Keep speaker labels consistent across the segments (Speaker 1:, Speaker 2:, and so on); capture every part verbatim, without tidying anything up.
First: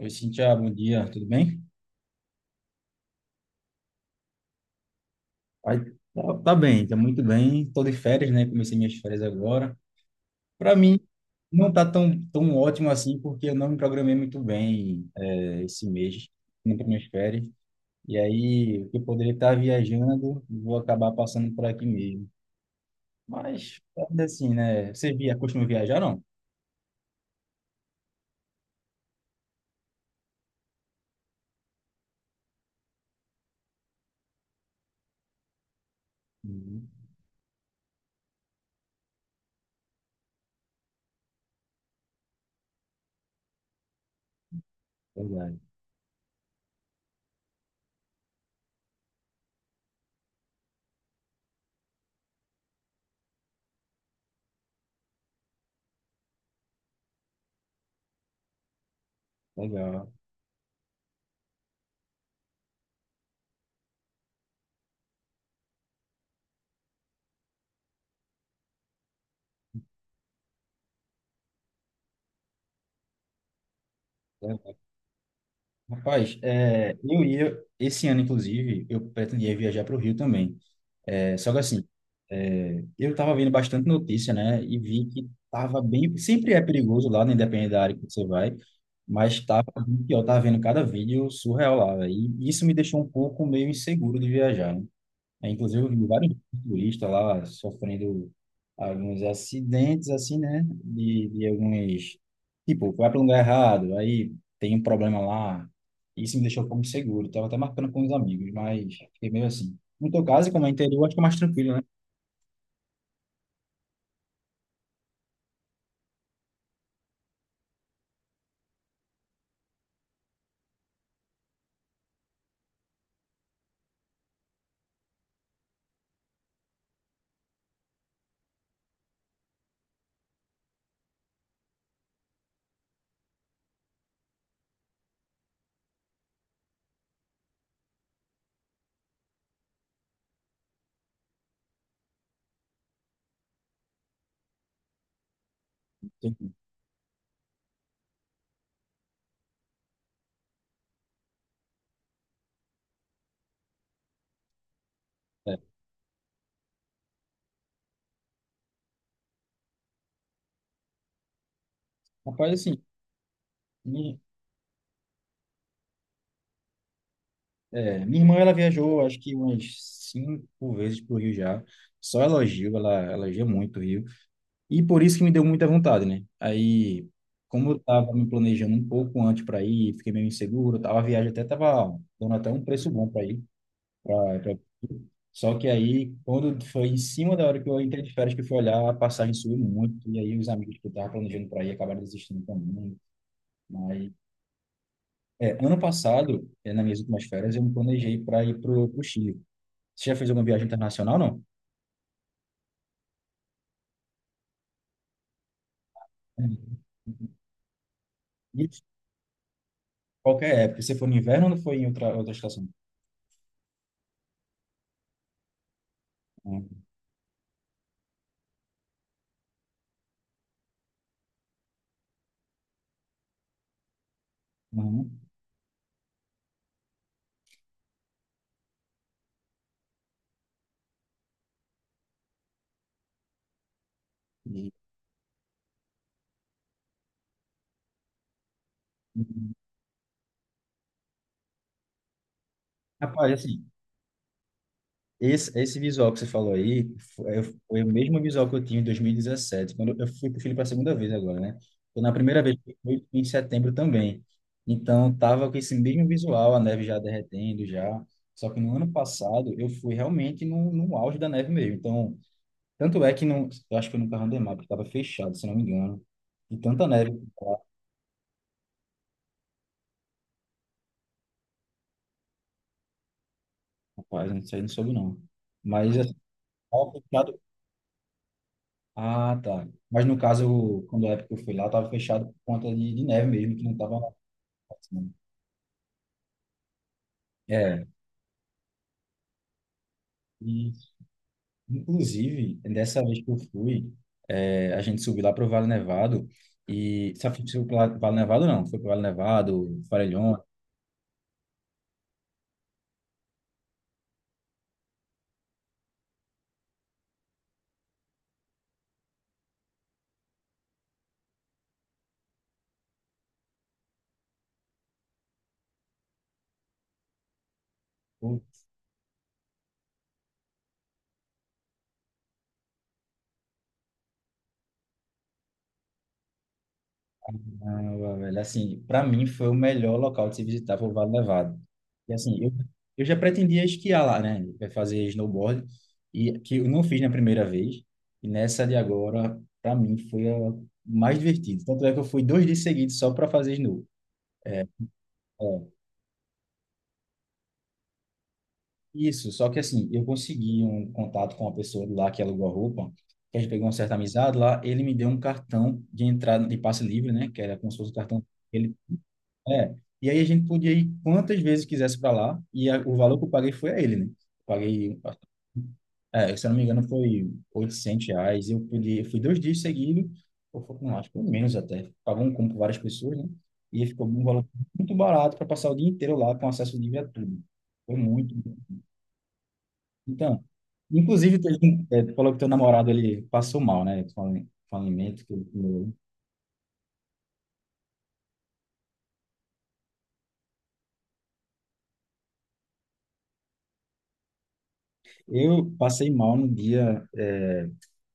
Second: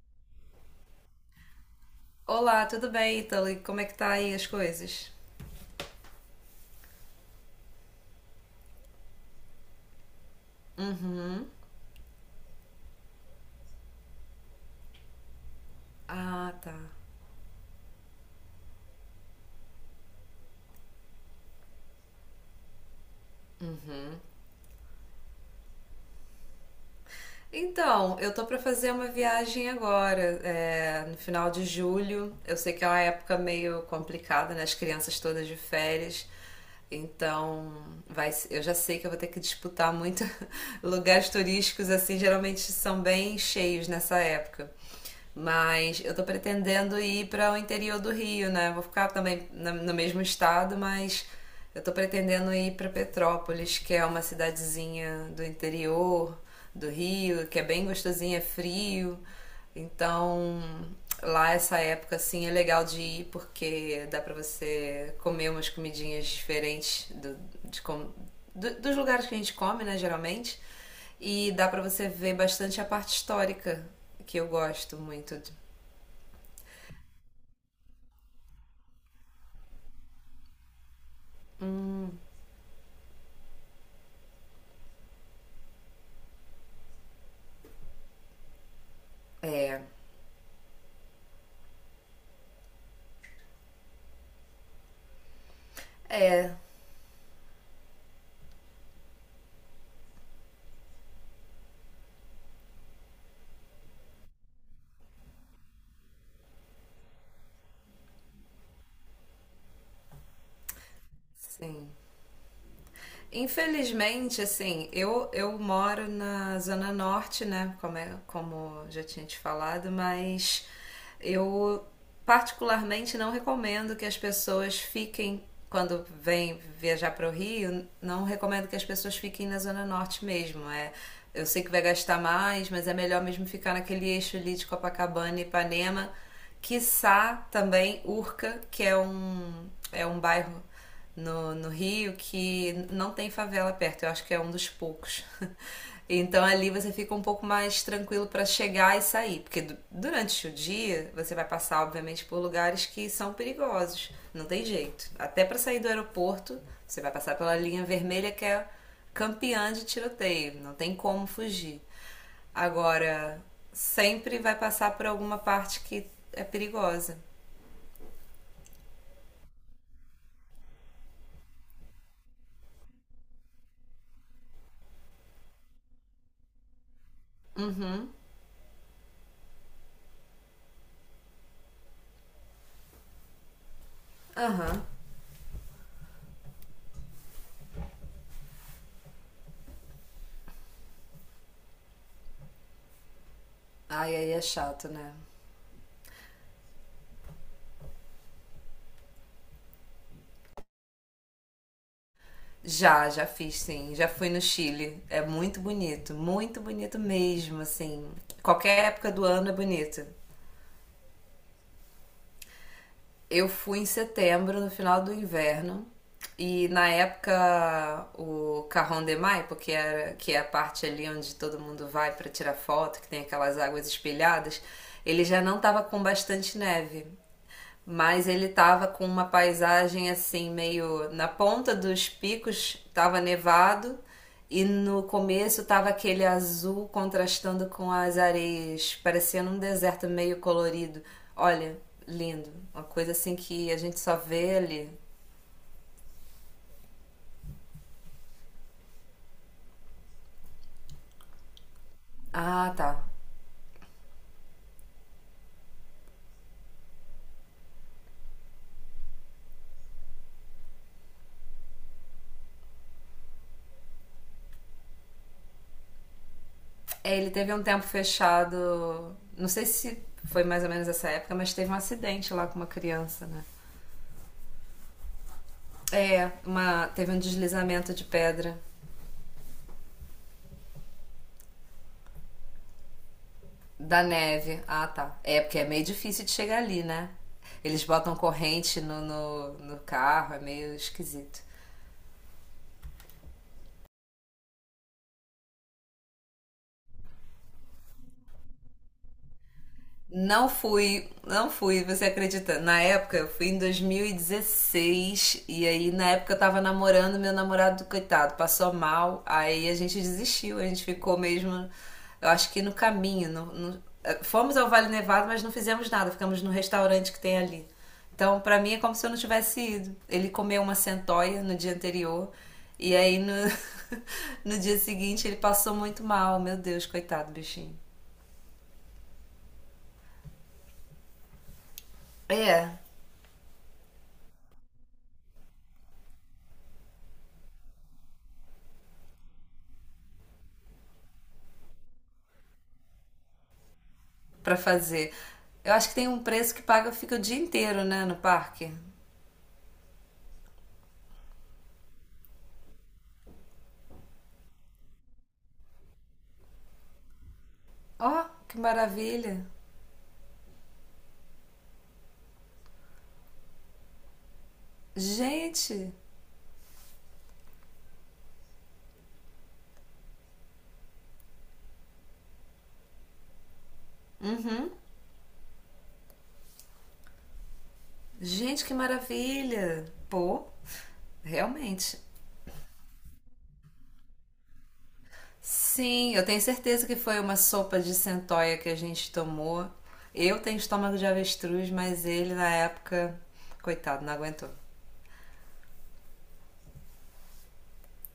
Speaker 1: Oi, Cintia, bom dia, tudo bem?
Speaker 2: Olá, tudo bem, Italy? Como é que tá aí as coisas?
Speaker 1: Ai, tá, tá bem, tá muito bem. Tô de férias, né? Comecei minhas férias agora. Para mim,
Speaker 2: Uhum.
Speaker 1: não tá tão, tão ótimo assim, porque eu não me programei muito bem é, esse mês,
Speaker 2: Ah,
Speaker 1: indo
Speaker 2: tá.
Speaker 1: para minhas férias. E aí, o que eu poderia estar viajando, vou acabar passando por aqui mesmo. Mas, ainda assim, né? Você via, costuma viajar, não?
Speaker 2: Então, eu tô pra fazer uma viagem agora, é, no final de julho. Eu sei que é uma época meio complicada, né? As crianças todas de férias.
Speaker 1: Uhum,
Speaker 2: Então, vai, se- eu já sei que eu vou ter que disputar muito lugares turísticos, assim, geralmente são bem cheios nessa época.
Speaker 1: verdade,
Speaker 2: Mas eu tô pretendendo ir para o interior do Rio, né? Vou ficar também na- no mesmo estado, mas eu tô pretendendo ir para Petrópolis, que é uma cidadezinha do interior do Rio, que é bem gostosinha, é frio.
Speaker 1: legal.
Speaker 2: Então, lá essa época assim é legal de ir porque dá pra você comer umas comidinhas diferentes do, de como- do- dos lugares que a gente come, né, geralmente. E dá pra você ver bastante a parte histórica, que eu
Speaker 1: Legal.
Speaker 2: gosto muito. de-
Speaker 1: Rapaz, é, eu ia, esse ano, inclusive, eu pretendia viajar para o Rio também. É, só que assim, É, eu estava vendo bastante notícia, né? E vi que estava bem. Sempre é perigoso lá, né, independente da área que você vai, mas estava bem pior. Estava vendo cada vídeo surreal lá, véio. E isso me deixou um pouco meio inseguro de viajar, né? É, inclusive, eu vi vários turistas lá sofrendo alguns acidentes, assim, né? De, de alguns. Tipo, vai para um lugar errado, aí tem um problema lá. Isso me deixou um pouco inseguro. Estava até marcando com os amigos, mas fiquei meio assim. No teu caso, como é interior, acho que é mais tranquilo,
Speaker 2: Sim. Infelizmente, assim, eu, eu moro na Zona Norte, né? Como, é, como já tinha te falado, mas eu particularmente não recomendo que as pessoas fiquem, quando vêm viajar para o Rio, não recomendo que as pessoas fiquem na Zona Norte mesmo. É, eu sei que vai gastar mais, mas é melhor mesmo ficar naquele eixo ali de Copacabana e Ipanema, quiçá também Urca, que é um, é um bairro no, no Rio que não tem favela perto. Eu acho que é um dos poucos.
Speaker 1: né?
Speaker 2: Então ali você fica um pouco mais tranquilo para chegar e sair, porque du- durante o dia você vai passar, obviamente, por lugares que são perigosos, não tem jeito. Até
Speaker 1: É.
Speaker 2: para sair do aeroporto, você vai passar pela linha vermelha que é campeã de tiroteio, não tem como fugir.
Speaker 1: Rapaz, assim,
Speaker 2: Agora,
Speaker 1: minha,
Speaker 2: sempre vai passar por alguma parte que é perigosa.
Speaker 1: é, minha irmã ela viajou acho que umas cinco vezes pro Rio já. Só elogio, ela elogia muito o Rio. E por isso que me deu muita vontade, né? Aí, como eu tava me planejando um pouco antes para ir, fiquei meio inseguro, tava, a viagem até tava dando até um preço bom para ir. pra- pra-
Speaker 2: Aham.
Speaker 1: Só que aí, quando foi em cima da hora que eu entrei de férias, que eu fui olhar, a passagem subiu muito. E aí, os amigos que eu tava planejando para ir acabaram desistindo também. Mas
Speaker 2: Ai, aí é chato, né?
Speaker 1: é, ano passado, é, nas minhas últimas férias, eu me planejei para ir para o Chile. Você já fez alguma viagem internacional, não?
Speaker 2: Já, já fiz, sim. Já fui no Chile. É muito bonito, muito
Speaker 1: Uhum.
Speaker 2: bonito mesmo, assim.
Speaker 1: Isso.
Speaker 2: Qualquer época do ano é bonito.
Speaker 1: Qualquer época. Você foi no inverno ou foi em outra, outra estação?
Speaker 2: Eu fui em setembro, no final do inverno, e
Speaker 1: Uhum.
Speaker 2: na época o Cajón de Maipo, que era, que é a parte ali onde todo mundo vai para tirar foto, que tem aquelas águas espelhadas,
Speaker 1: Uhum.
Speaker 2: ele já não estava com bastante neve. Mas ele tava com uma paisagem assim, meio na ponta dos picos, tava nevado e
Speaker 1: E-
Speaker 2: no começo tava aquele azul contrastando com as areias, parecendo
Speaker 1: uhum.
Speaker 2: um deserto meio colorido. Olha, lindo. Uma coisa
Speaker 1: Rapaz,
Speaker 2: assim
Speaker 1: assim,
Speaker 2: que a gente só vê ali.
Speaker 1: esse, esse visual que você falou aí foi, foi o mesmo visual que eu tinha em dois mil e dezessete, quando eu fui para o Chile para a segunda vez agora, né? Então, na primeira vez que
Speaker 2: Ah,
Speaker 1: eu
Speaker 2: tá.
Speaker 1: fui em setembro também. Então, tava com esse mesmo visual, a neve já derretendo, já. Só que no ano passado eu fui realmente no, no auge da neve mesmo. Então, tanto é que não, eu acho que eu nunca andei mais, porque estava fechado, se não me engano. E tanta neve,
Speaker 2: É, ele teve um tempo fechado. Não sei se foi mais ou menos essa época, mas teve um acidente lá com uma criança, né?
Speaker 1: rapaz, isso aí não soube não. Mas assim,
Speaker 2: É, uma,
Speaker 1: tava
Speaker 2: teve um
Speaker 1: fechado.
Speaker 2: deslizamento de pedra
Speaker 1: Ah, tá. Mas no caso, quando a época que eu fui lá, estava fechado por conta de, de neve mesmo, que não estava
Speaker 2: da
Speaker 1: na
Speaker 2: neve. Ah,
Speaker 1: parte, né?
Speaker 2: tá. É, porque é meio difícil de chegar ali, né? Eles
Speaker 1: É,
Speaker 2: botam corrente no, no, no carro, é
Speaker 1: e
Speaker 2: meio esquisito.
Speaker 1: inclusive, dessa vez que eu fui, é, a gente subiu lá para o Vale Nevado, e sabe se foi para Vale Nevado não, foi para o Vale Nevado, Farelhões,
Speaker 2: Não fui, não fui, você acredita? Na época, eu fui em dois mil e dezesseis e dezesseis e aí na época eu tava namorando, meu namorado, coitado, passou mal, aí a gente desistiu, a gente ficou mesmo, eu acho que no caminho, no- no- eh, fomos ao Vale Nevado, mas não fizemos nada, ficamos no restaurante que tem ali. Então, pra mim é como se eu não tivesse ido. Ele comeu uma centoia no dia anterior e aí no, no dia seguinte ele passou muito mal, meu Deus, coitado do bichinho.
Speaker 1: caramba, velho. Assim, para mim foi o melhor local de se visitar, foi o Vale Nevado. E assim, eu,
Speaker 2: É,
Speaker 1: eu já pretendia esquiar lá, né? É, fazer snowboard, e que eu não fiz na primeira vez. E nessa de agora, para mim, foi a mais divertida. Tanto é que eu fui dois dias seguidos só para fazer snow.
Speaker 2: pra fazer.
Speaker 1: É,
Speaker 2: Eu acho que tem um preço que paga, fica o dia inteiro, né, no parque.
Speaker 1: isso, só que assim, eu consegui um contato com uma pessoa de lá que alugou a roupa, que a gente pegou uma certa amizade lá, ele me deu um cartão de entrada de passe livre, né? Que era como se fosse um
Speaker 2: Ó,
Speaker 1: cartão.
Speaker 2: que
Speaker 1: Ele
Speaker 2: maravilha.
Speaker 1: É. E aí a gente podia ir quantas vezes quisesse para lá, e a- o valor que eu paguei foi a ele, né? Paguei,
Speaker 2: Gente,
Speaker 1: é, se eu não me engano, foi oitocentos reais. Eu podia, fui dois dias seguidos, ou foi, não, acho que foi menos até. Pagou um combo com várias pessoas, né? E ficou um valor muito barato para passar o dia inteiro lá com acesso livre a tudo. Foi muito bom.
Speaker 2: gente, que maravilha.
Speaker 1: Então,
Speaker 2: Pô,
Speaker 1: inclusive, teve um-
Speaker 2: realmente.
Speaker 1: é, tu falou que teu namorado ele passou mal, né? Com ali- com alimento que ele comeu.
Speaker 2: Sim, eu tenho certeza que foi uma sopa de centoia que a gente tomou. Eu tenho estômago de avestruz, mas ele na época, coitado, não aguentou.
Speaker 1: Eu passei mal no dia. É,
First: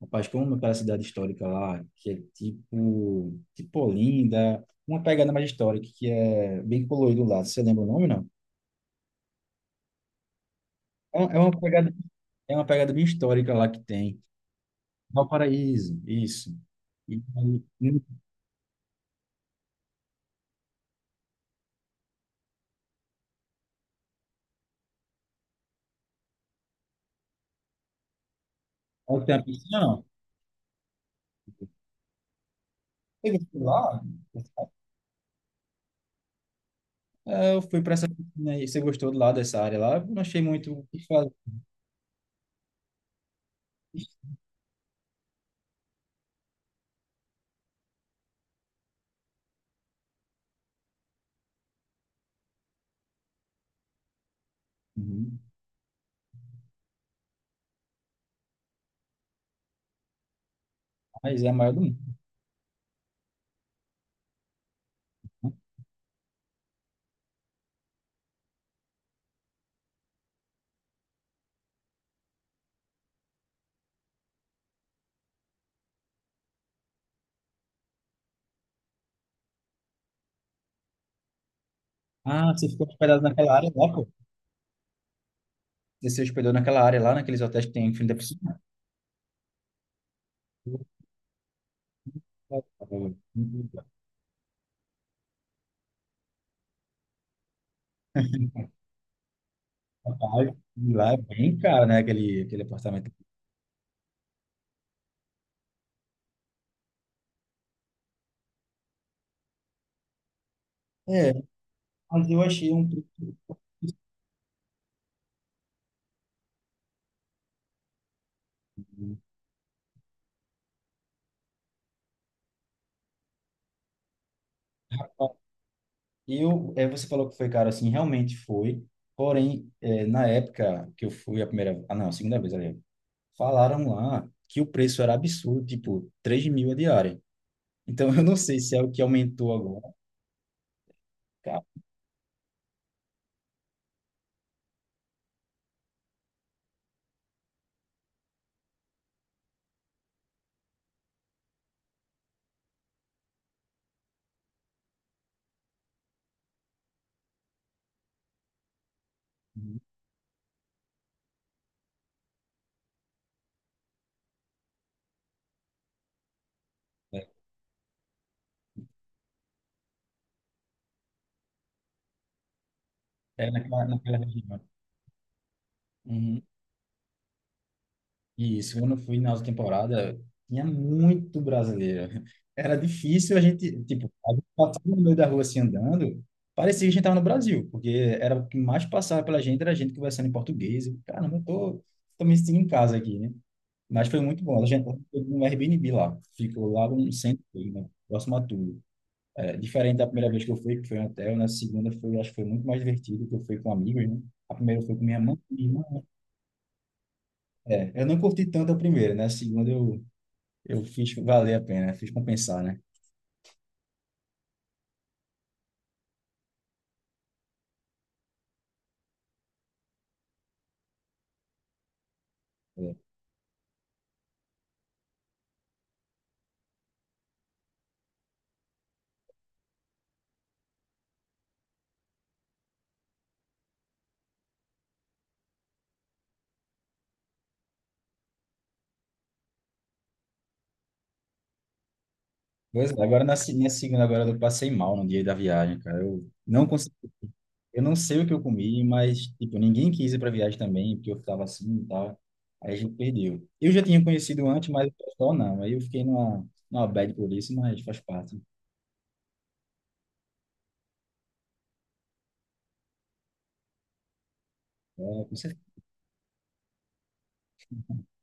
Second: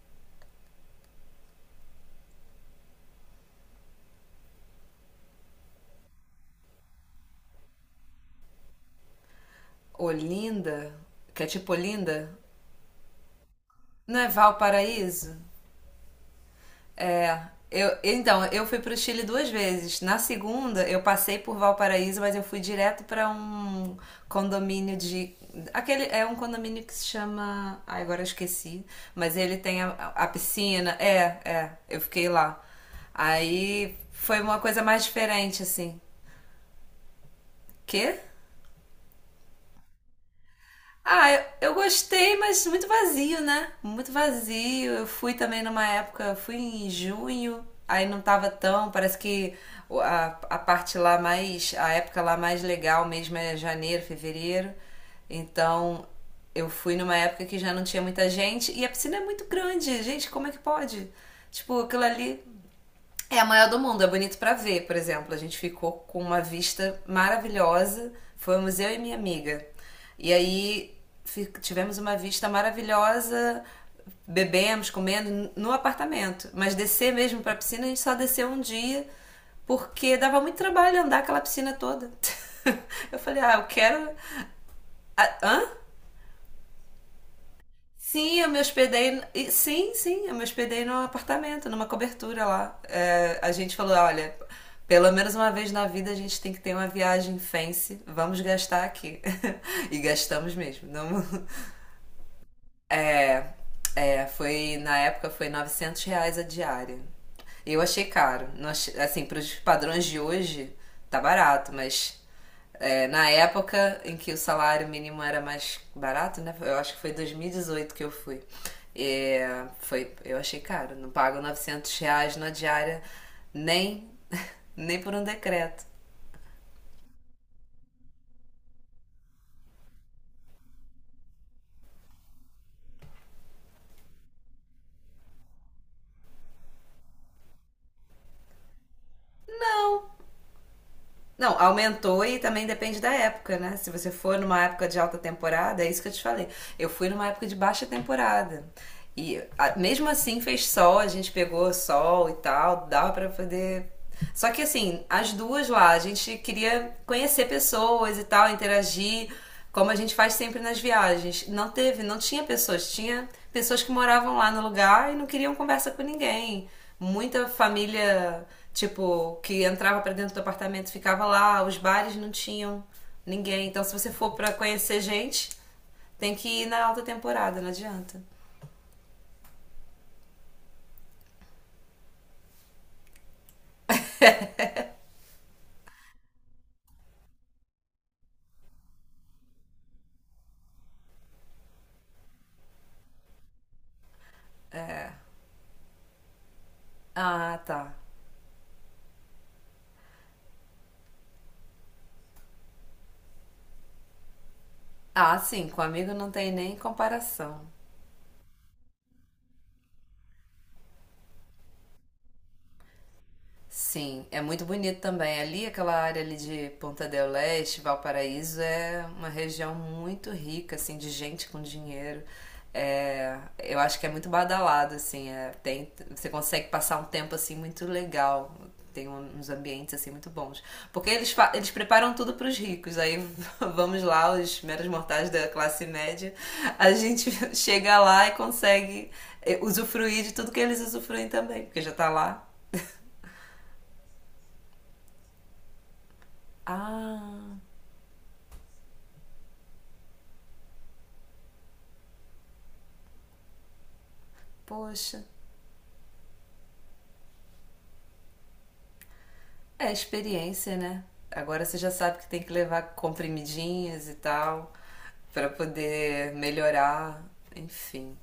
Speaker 1: rapaz, como aquela cidade histórica lá, que é tipo, tipo Olinda, uma pegada mais histórica, que é bem colorido lá. Você lembra o nome, não?
Speaker 2: Olinda,
Speaker 1: É uma é
Speaker 2: que é
Speaker 1: uma
Speaker 2: tipo
Speaker 1: pegada,
Speaker 2: Olinda,
Speaker 1: é uma pegada bem histórica lá que
Speaker 2: não
Speaker 1: tem.
Speaker 2: é Valparaíso?
Speaker 1: Valparaíso, isso. E
Speaker 2: É,
Speaker 1: aí,
Speaker 2: eu,
Speaker 1: não
Speaker 2: então, eu fui para o Chile duas vezes. Na segunda, eu passei por Valparaíso, mas eu fui direto para um condomínio de. Aquele é um condomínio que se chama. Ai, agora eu esqueci.
Speaker 1: tem
Speaker 2: Mas
Speaker 1: a
Speaker 2: ele
Speaker 1: piscina,
Speaker 2: tem a,
Speaker 1: não.
Speaker 2: a piscina. É, é. Eu fiquei lá.
Speaker 1: Você gostou
Speaker 2: Aí
Speaker 1: lá?
Speaker 2: foi uma coisa mais diferente, assim.
Speaker 1: É, eu fui para essa
Speaker 2: Quê?
Speaker 1: piscina aí. Você gostou lá dessa área lá? Eu não achei muito o que fazer.
Speaker 2: Ah, eu, eu gostei, mas muito vazio, né? Muito vazio. Eu fui também numa época, fui em junho, aí não tava tão, parece que o- a, a parte lá mais, a época lá mais legal mesmo é janeiro, fevereiro.
Speaker 1: Uhum.
Speaker 2: Então, eu fui numa época que já não tinha muita gente e a piscina é muito grande. Gente, como é que pode?
Speaker 1: Mas é a maior do
Speaker 2: Tipo, aquilo
Speaker 1: mundo.
Speaker 2: ali é a maior do mundo, é bonito pra ver, por exemplo. A gente ficou com uma vista maravilhosa. Fomos eu e minha amiga. E aí fi- tivemos uma vista maravilhosa, bebemos, comendo n- no apartamento. Mas descer mesmo pra piscina, a gente só desceu um dia, porque dava muito trabalho andar aquela piscina toda.
Speaker 1: Ah, você ficou
Speaker 2: Eu
Speaker 1: hospedado
Speaker 2: falei,
Speaker 1: naquela
Speaker 2: ah, eu
Speaker 1: área lá, pô?
Speaker 2: quero. Ah, hã?
Speaker 1: Você se hospedou naquela área lá, naqueles hotéis que tem em frente da
Speaker 2: Sim, eu
Speaker 1: piscina?
Speaker 2: me hospedei. e- Sim, sim, eu me hospedei num apartamento, numa cobertura lá. É, a gente falou: olha, pelo menos uma vez na vida a gente tem que ter uma viagem fancy, vamos gastar aqui. E gastamos mesmo.
Speaker 1: E lá é
Speaker 2: Não,
Speaker 1: bem caro, né? Aquele, aquele apartamento.
Speaker 2: é, é, foi na época foi novecentos reais a diária. Eu achei caro. Não achei- assim, para os padrões de hoje, tá
Speaker 1: É,
Speaker 2: barato, mas
Speaker 1: mas eu achei um preço.
Speaker 2: é, na época em que o salário mínimo era mais barato, né? Eu acho que foi dois mil e dezoito que eu fui. É, foi, eu achei caro. Não pago novecentos reais na diária nem, nem por um decreto.
Speaker 1: Eu, é, você falou que foi caro assim, realmente foi. Porém, é, na época que eu fui a primeira, ah não, a segunda vez, aliás, falaram lá que o preço era absurdo, tipo, três mil a diária. Então, eu não sei se é o que aumentou agora.
Speaker 2: Não, Não,
Speaker 1: Cara,
Speaker 2: aumentou e também depende da época, né? Se você for numa época de alta temporada, é isso que eu te falei. Eu fui numa época de baixa temporada. E a- mesmo assim fez sol, a gente pegou sol e tal, dava pra poder. Só que assim, as duas lá, a gente queria conhecer pessoas e tal, interagir, como a gente faz sempre nas viagens. Não teve, não tinha pessoas, tinha pessoas que moravam lá no lugar e não queriam conversa com ninguém.
Speaker 1: é
Speaker 2: Muita família, tipo, que entrava pra dentro do apartamento ficava lá, os bares não tinham
Speaker 1: é
Speaker 2: ninguém. Então,
Speaker 1: naquela,
Speaker 2: se você
Speaker 1: naquela
Speaker 2: for pra
Speaker 1: região.
Speaker 2: conhecer gente, tem
Speaker 1: Uhum.
Speaker 2: que ir na alta temporada, não adianta.
Speaker 1: Isso, quando eu fui na outra temporada, tinha muito brasileiro. Era difícil a gente, tipo, a gente passava no meio da rua assim andando, parecia que a gente estava no Brasil, porque era o que mais passava pela gente, era a gente conversando em português. Eu, caramba, eu tô, tô me sentindo em casa aqui, né? Mas foi muito bom. A gente foi no Airbnb lá, ficou lá no centro,
Speaker 2: Ah,
Speaker 1: né?
Speaker 2: tá.
Speaker 1: Próximo a tudo. É, diferente da primeira vez que eu fui, que foi em hotel, na segunda foi, acho que foi muito mais divertido, que eu fui com amigos, né? A primeira foi com minha mãe,
Speaker 2: Ah,
Speaker 1: e minha
Speaker 2: sim, com
Speaker 1: irmã.
Speaker 2: amigo não tem nem comparação.
Speaker 1: É, eu não curti tanto a primeira, né? A segunda eu eu fiz valer a pena, fiz compensar, né?
Speaker 2: Sim, é muito bonito também. Ali, aquela área ali de Ponta del Este, Valparaíso, é uma região muito rica, assim, de gente com dinheiro.
Speaker 1: É.
Speaker 2: É, eu acho que é muito badalado, assim, é, tem, você consegue passar um tempo, assim, muito legal. Tem um- uns ambientes, assim, muito bons. Porque eles, fa- eles preparam tudo para os ricos. Aí vamos lá, os meros mortais da classe média, a gente chega lá e consegue eh, usufruir de tudo que eles usufruem também, porque já tá lá.
Speaker 1: Pois é, agora na se- minha segunda agora eu passei mal no dia da viagem, cara. Eu não consegui,
Speaker 2: Ah,
Speaker 1: eu não sei o que eu comi, mas tipo, ninguém quis ir para viagem também, porque eu ficava assim e tal. Aí a gente perdeu. Eu já tinha conhecido antes, mas o
Speaker 2: Poxa,
Speaker 1: pessoal não. Aí eu fiquei numa, numa bad por isso, mas faz parte.
Speaker 2: é experiência, né? Agora você já sabe que tem que levar comprimidinhos e tal
Speaker 1: É, com
Speaker 2: para
Speaker 1: certeza.
Speaker 2: poder melhorar, enfim.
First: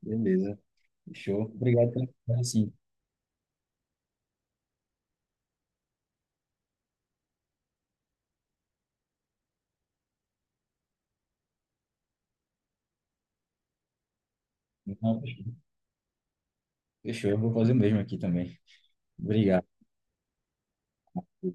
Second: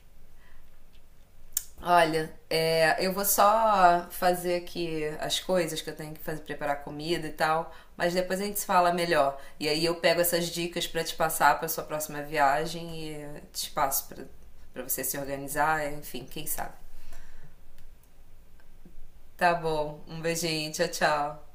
Speaker 1: Beleza. Fechou. Obrigado
Speaker 2: Olha,
Speaker 1: pela assim.
Speaker 2: é, eu vou só fazer aqui as coisas que eu tenho que fazer, preparar comida e tal, mas depois a gente se fala melhor. E aí eu pego essas dicas para te passar para sua próxima viagem e te passo para para você se
Speaker 1: Fechou.
Speaker 2: organizar, enfim, quem sabe.
Speaker 1: Fechou, eu vou fazer o mesmo aqui também.
Speaker 2: Tá
Speaker 1: Obrigado.
Speaker 2: bom, um beijinho, tchau, tchau.